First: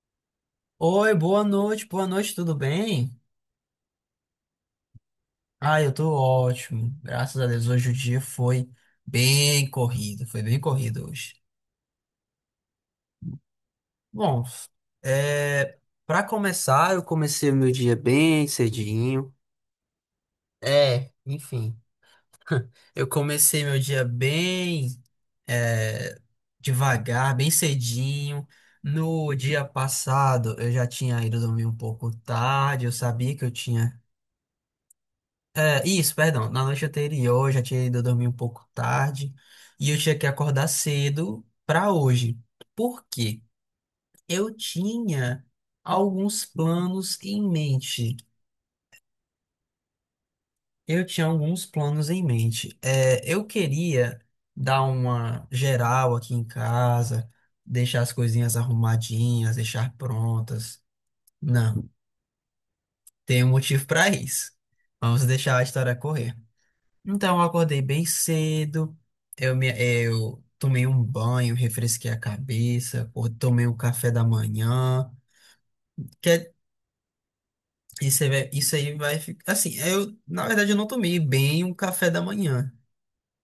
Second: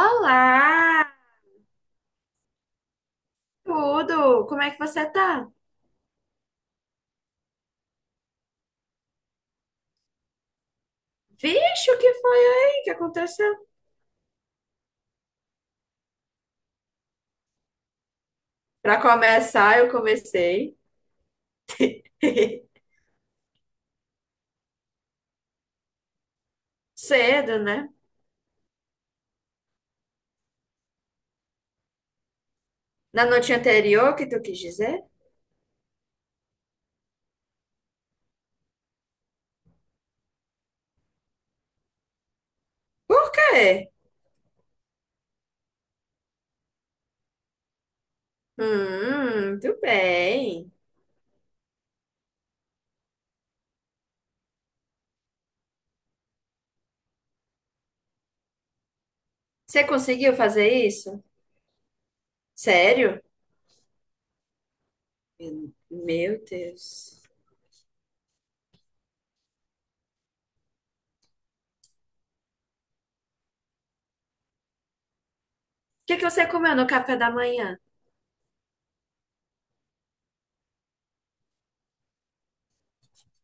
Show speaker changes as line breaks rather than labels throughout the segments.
Olá,
Oi, boa noite, tudo bem?
tudo? Como é que você tá?
Ah, eu tô ótimo, graças a Deus. Hoje o dia foi bem corrido hoje.
Vixe, o que foi aí? O que aconteceu?
Bom, é, para começar, eu comecei o meu dia bem
Pra
cedinho.
começar, eu comecei
Enfim, eu comecei meu dia bem é, devagar, bem
cedo, né?
cedinho. No dia passado, eu já tinha ido dormir um pouco tarde, eu
Na
sabia que eu
noite
tinha.
anterior, que tu quis dizer?
É, isso, perdão. Na noite anterior, eu já tinha ido dormir um pouco tarde e eu tinha que acordar cedo para hoje. Por
Por
quê?
quê?
Eu tinha alguns planos em mente.
Muito bem.
Eu tinha alguns planos em mente. Eu queria dar uma geral aqui em casa, deixar as coisinhas arrumadinhas,
Você
deixar
conseguiu fazer
prontas.
isso?
Não,
Sério?
tem um motivo para isso. Vamos deixar a história correr.
Meu Deus.
Então, eu acordei bem cedo, eu tomei um banho, refresquei a cabeça, ou tomei o café da manhã.
O que que
Que
você
é-
comeu no café da manhã?
isso, aí vai- Isso aí vai ficar. Assim, eu, na verdade, eu não tomei bem um café da manhã,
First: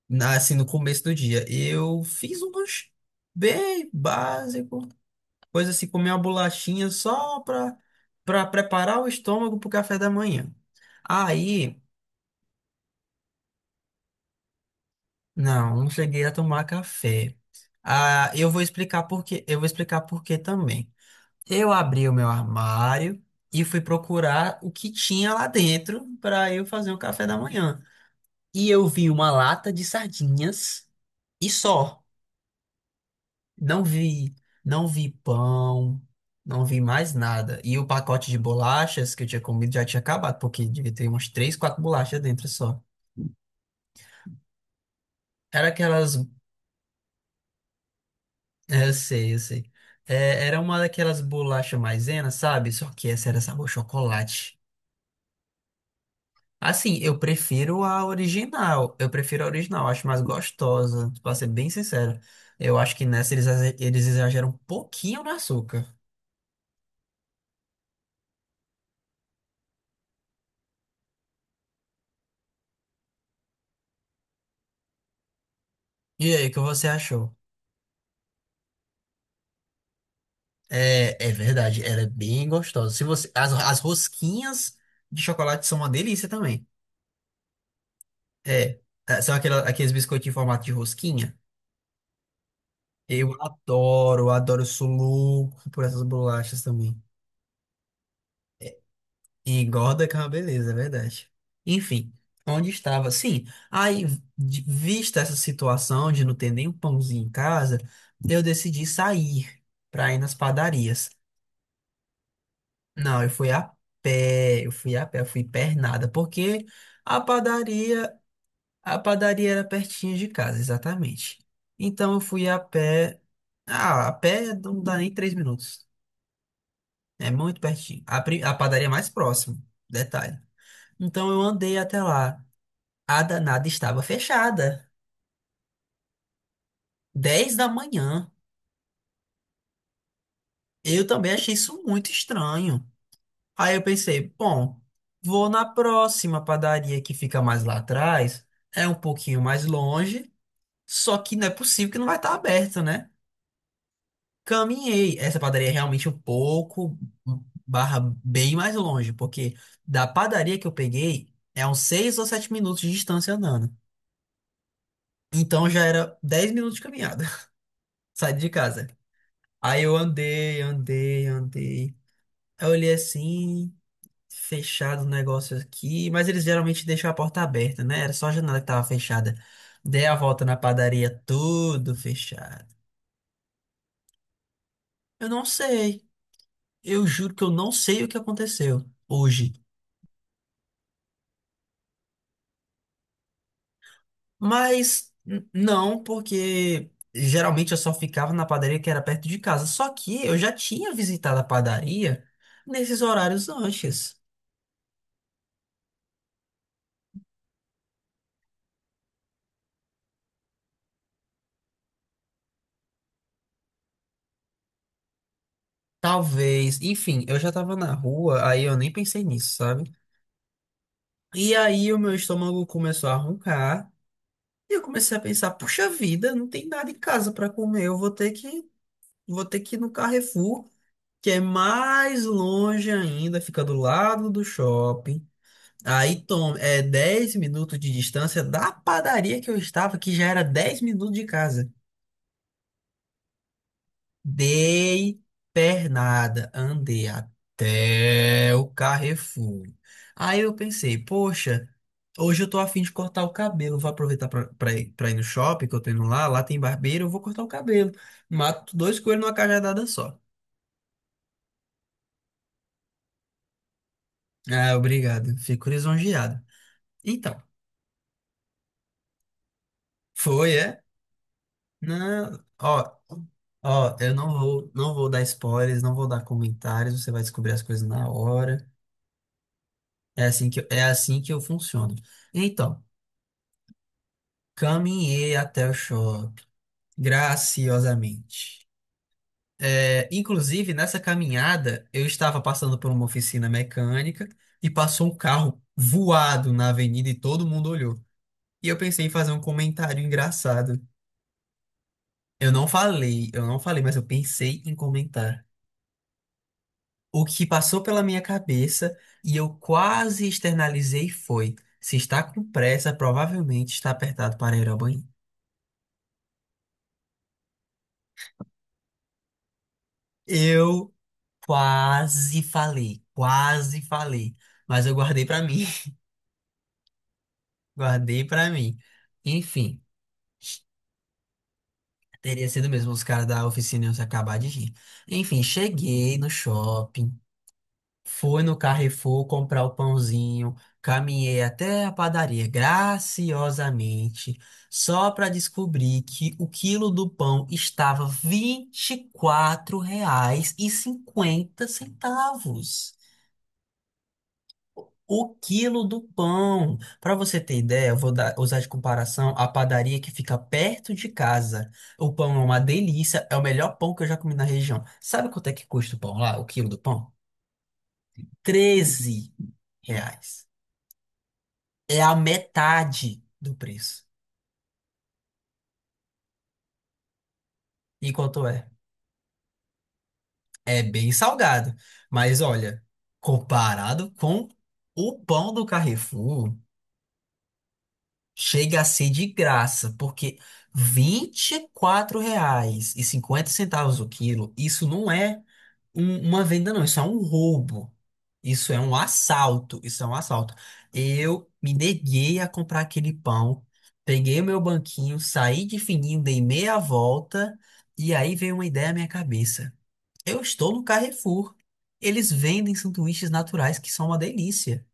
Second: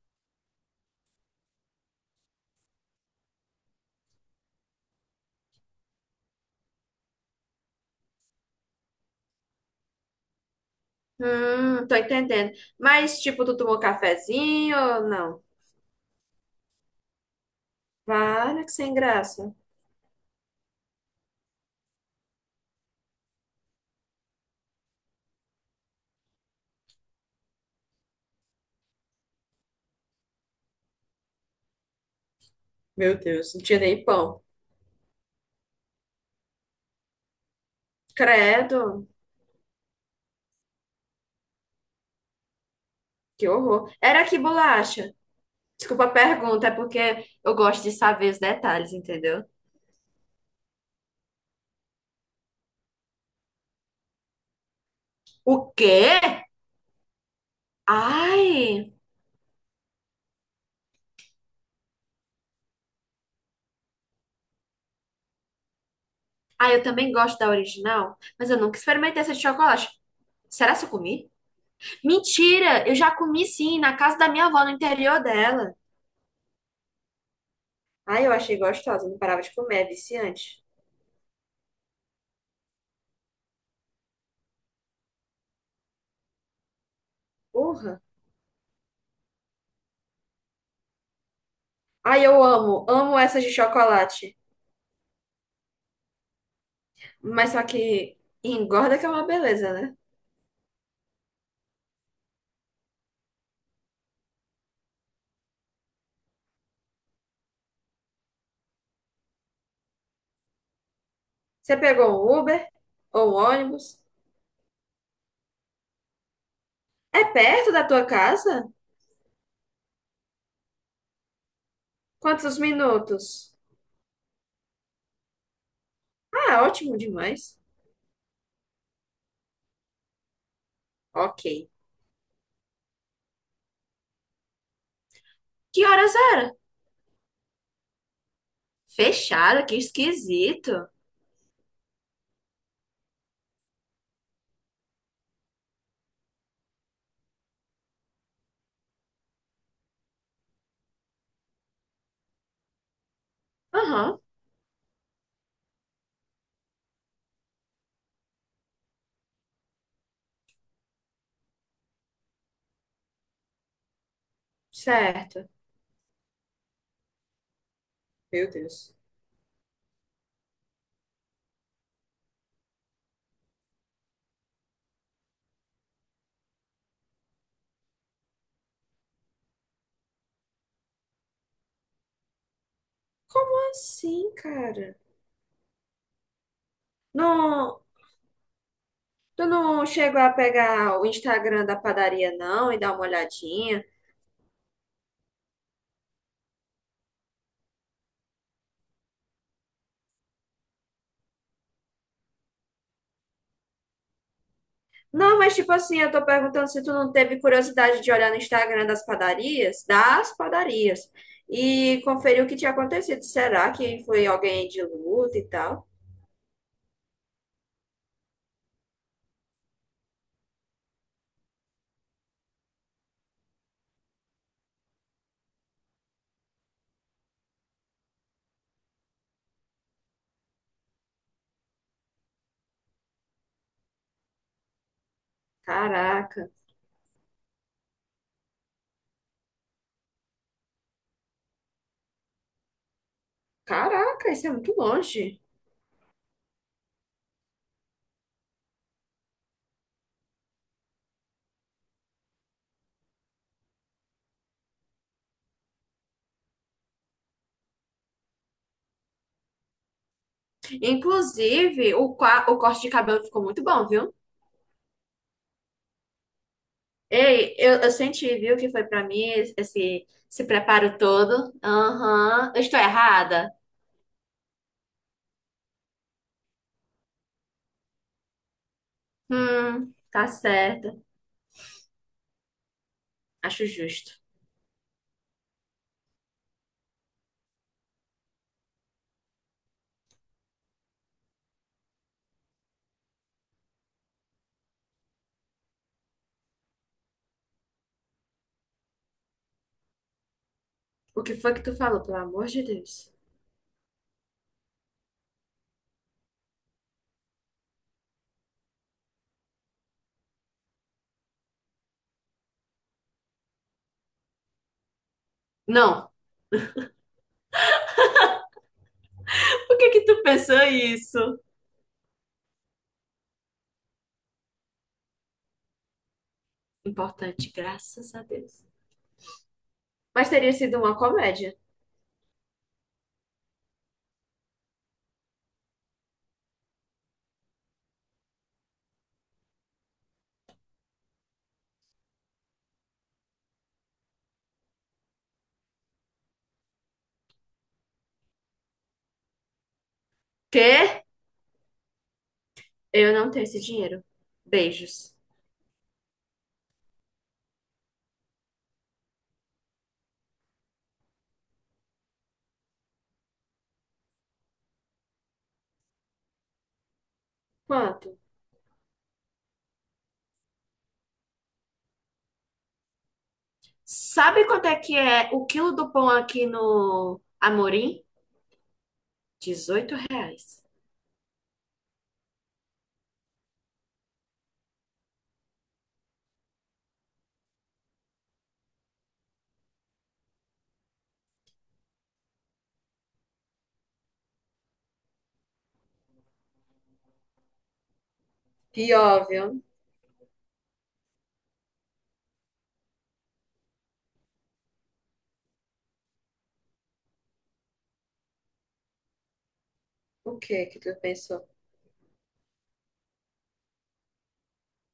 assim, no começo do dia. Eu fiz um lanche bem básico, coisa assim, comer uma bolachinha só para preparar o estômago para o café da manhã. Aí.
Tô entendendo. Mas, tipo, tu tomou cafezinho ou não?
Não, não cheguei a tomar café. Ah, eu vou
Vale que sem
explicar por quê.
graça.
Eu vou explicar por quê também. Eu abri o meu armário e fui procurar o que tinha lá dentro para eu fazer o café da manhã. E eu vi uma lata de sardinhas e só.
Meu Deus, não tinha
Não
nem
vi,
pão.
não vi pão, não vi mais nada. E o pacote de
Credo,
bolachas que eu tinha comido já tinha acabado, porque devia ter umas três, quatro bolachas dentro só.
que horror. Era que bolacha?
Era
Desculpa a
aquelas.
pergunta, é porque eu gosto de saber os
Eu
detalhes,
sei, eu
entendeu?
sei. É, era uma daquelas bolachas maisena, sabe? Só que essa era sabor chocolate.
O quê?
Assim, eu prefiro a original.
Ai!
Eu prefiro a original, acho mais gostosa, pra ser bem sincero. Eu acho que nessa eles exageram um pouquinho no açúcar.
Ah, eu também gosto da original, mas eu nunca experimentei essa de chocolate. Será que eu comi? Mentira! Eu já comi sim, na casa da minha avó, no interior dela.
E aí, o que você achou?
Ai, eu achei gostosa, não parava de comer, é viciante.
É, é verdade, ela é bem gostosa. Se você, as rosquinhas de chocolate são uma delícia também.
Porra!
É, são aqueles biscoitinhos em formato de rosquinha.
Ai, eu amo, amo
Eu
essas de
adoro,
chocolate.
adoro, eu sou louco por essas bolachas também.
Mas só que engorda que é uma
E
beleza, né?
engorda que é uma beleza, é verdade. Enfim, onde estava? Sim, aí, vista essa situação de não ter nem um pãozinho em casa, eu decidi sair para ir nas padarias.
Você pegou um Uber
Não, eu
ou um
fui a
ônibus?
pé, eu fui a pé, eu fui pernada, porque a
É perto da tua
padaria,
casa?
a padaria era pertinho de casa, exatamente. Então eu fui a
Quantos
pé,
minutos?
ah, a pé não dá nem 3 minutos.
Ah, ótimo
É
demais.
muito pertinho. A padaria mais próxima. Detalhe. Então eu
Ok.
andei até lá. A danada estava fechada.
Que horas era?
10 da manhã.
Fechada, que esquisito.
Eu também achei isso muito estranho. Aí eu pensei, bom, vou na próxima padaria que fica mais lá atrás. É um pouquinho mais longe. Só que não é possível que não vai estar aberta, né?
Aham,
Caminhei. Essa padaria é realmente um pouco barra bem mais longe, porque da padaria que eu peguei é uns 6 ou 7 minutos de distância andando.
certo.
Então já era 10 minutos de caminhada, saí de
Meu
casa.
Deus.
Aí eu andei, andei, andei. Aí eu olhei assim, fechado o negócio aqui, mas eles geralmente deixam a porta aberta, né? Era só a janela que tava fechada. Dei a volta na padaria, tudo fechado.
Como assim, cara?
Eu não sei, eu juro que eu não
Não,
sei o que aconteceu
tu
hoje.
não chegou a pegar o Instagram da padaria, não, e dar uma olhadinha?
Mas não, porque geralmente eu só ficava na padaria que era perto de casa. Só que eu já tinha visitado a padaria nesses horários antes.
Não, mas tipo assim, eu tô perguntando se tu não teve curiosidade de olhar no Instagram das padarias, e conferir o que tinha acontecido. Será que foi alguém de luta e tal?
Talvez, enfim, eu já tava na rua, aí eu nem pensei nisso, sabe? E aí o meu estômago começou a roncar, e eu comecei a pensar, puxa vida, não tem nada em casa pra comer, eu vou ter que ir no Carrefour, que é mais longe ainda, fica do lado do shopping. Aí
Caraca.
tom é 10 minutos de distância da padaria que eu estava, que já era 10 minutos de casa.
Caraca, isso é muito
Dei
longe.
pernada, andei até o Carrefour. Aí eu pensei, poxa, hoje eu tô afim de cortar o cabelo. Vou aproveitar pra ir no shopping, que eu tô indo lá, lá tem barbeiro, eu vou cortar o cabelo. Mato dois coelhos numa cajadada só.
Inclusive, o corte de cabelo ficou muito bom, viu?
Ah, obrigado, fico lisonjeado. Então,
Ei, eu senti, viu, que foi pra mim esse
foi, é?
preparo todo.
Não,
Aham. Eu estou
ó,
errada?
eu não vou dar spoilers, não vou dar comentários, você vai descobrir as coisas na hora.
Tá
É
certa.
assim que eu funciono. Então,
Acho justo.
caminhei até o shopping, graciosamente. É, inclusive, nessa caminhada, eu estava passando por uma oficina mecânica e passou um carro voado na avenida e todo mundo olhou. E eu pensei em fazer um comentário engraçado.
O que foi que tu falou, pelo amor de Deus?
Eu não falei, mas eu pensei em comentar. O que passou pela minha cabeça e eu quase externalizei foi: se está com pressa, provavelmente está apertado para ir ao banheiro.
Não. O que que tu pensou
Eu
isso?
Quase falei, mas eu guardei pra mim,
Importante, graças a
guardei pra
Deus.
mim. Enfim,
Mas teria sido uma comédia.
teria sido mesmo os caras da oficina iam se acabar de rir. Enfim, cheguei no shopping, fui no Carrefour comprar o pãozinho, caminhei até a padaria graciosamente, só pra descobrir que o quilo do pão estava R$ 24 reais e
Quê?
50 centavos.
Eu não tenho esse dinheiro. Beijos.
O quilo do pão. Para você ter ideia, usar de comparação a padaria que fica perto de casa. O pão é uma delícia, é o melhor pão que eu já comi na região. Sabe quanto é que custa o pão lá, o quilo do pão?
Quanto?
R$ 13. É a metade do preço.
Sabe quanto é que é o quilo do pão aqui no Amorim?
E quanto é?
18 reais.
É bem salgado. Mas olha, comparado com o pão do Carrefour. Chega a ser de graça, porque vinte e quatro reais e cinquenta centavos o quilo, isso não é uma venda, não, isso é um roubo. Isso é um
Pior, viu?
assalto, isso é um assalto. Eu me neguei a comprar aquele pão, peguei o meu banquinho, saí de fininho, dei meia volta, e aí veio uma ideia à minha cabeça.
O
Eu
que
estou
que
no
tu pensou?
Carrefour. Eles vendem sanduíches naturais que são uma delícia.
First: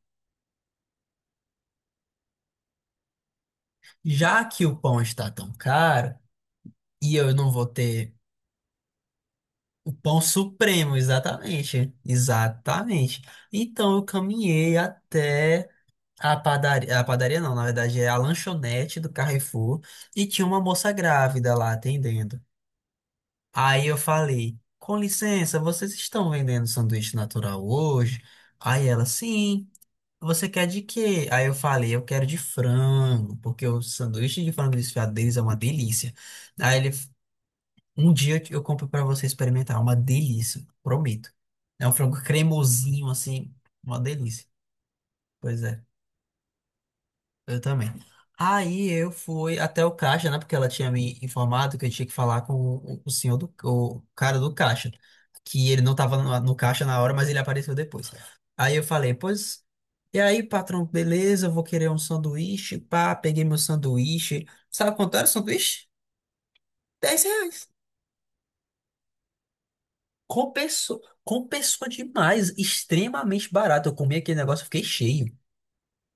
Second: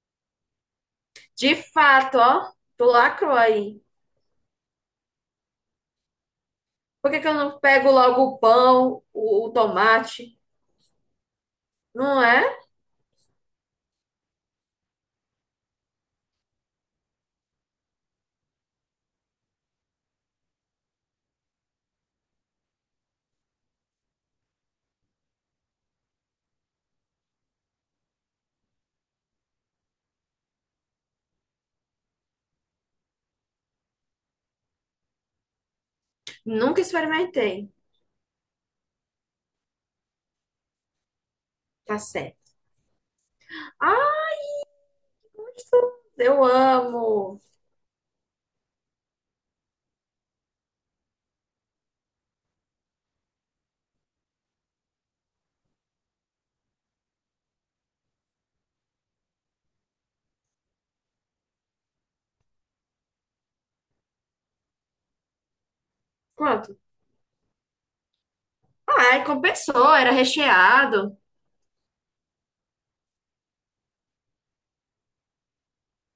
De fato, ó, tu lacrou aí.
Já que o pão está tão caro,
Por
e
que que
eu
eu
não
não
vou
pego
ter.
logo o pão, o
O pão
tomate?
supremo, exatamente.
Não é?
Exatamente. Então eu caminhei até a padaria não, na verdade é a lanchonete do Carrefour e tinha uma moça grávida lá atendendo. Aí eu falei: "Com licença, vocês estão vendendo sanduíche natural hoje?" Aí ela: "Sim. Você quer de quê?" Aí eu falei: "Eu quero de frango, porque o sanduíche de frango desfiado deles é uma delícia." Aí
Nunca
ele
experimentei.
Um dia eu compro pra você experimentar. É uma delícia, prometo. É um
Tá
frango
certo.
cremosinho, assim, uma
Ah,
delícia. Pois
isso
é,
eu amo.
eu também. Aí eu fui até o caixa, né? Porque ela tinha me informado que eu tinha que falar com o senhor o cara do caixa. Que ele não tava no caixa na hora, mas ele apareceu depois. Aí eu falei, pois. E aí, patrão, beleza, eu vou querer um sanduíche. Pá, peguei meu sanduíche. Sabe quanto era o sanduíche?
Quanto?
R$ 10.
Ai, compensou, era
Compensou,
recheado.
compensou demais, extremamente barato. Eu comi aquele negócio, e fiquei cheio.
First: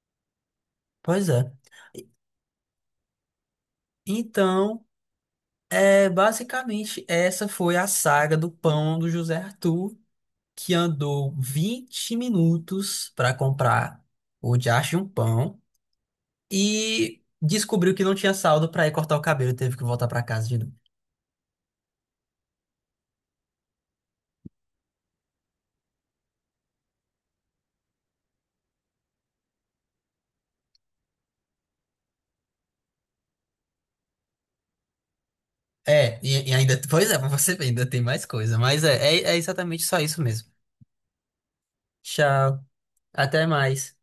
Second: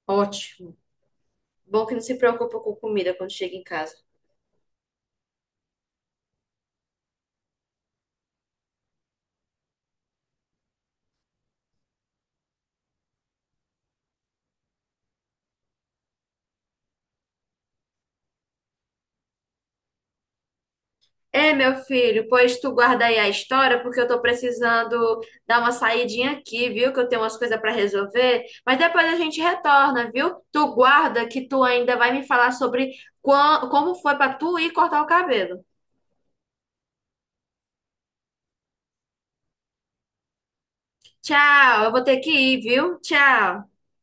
Ótimo.
Pois é.
Bom que não se preocupa com comida quando chega em casa.
Então, é, basicamente, essa foi a saga do pão do José Arthur, que andou 20 minutos para comprar o diacho de um pão e descobriu que não tinha saldo para ir cortar o cabelo e teve que voltar para casa de novo.
É, meu filho, pois tu guarda aí a história, porque eu tô precisando dar uma saidinha aqui, viu? Que eu tenho umas coisas pra resolver. Mas depois a gente retorna, viu? Tu guarda que tu ainda vai me falar sobre como foi pra tu ir cortar o cabelo.
É, e ainda, pois é, pra você ver, ainda tem mais coisa, mas é exatamente só isso mesmo.
Tchau, eu vou ter que ir,
Tchau,
viu?
até
Tchau.
mais.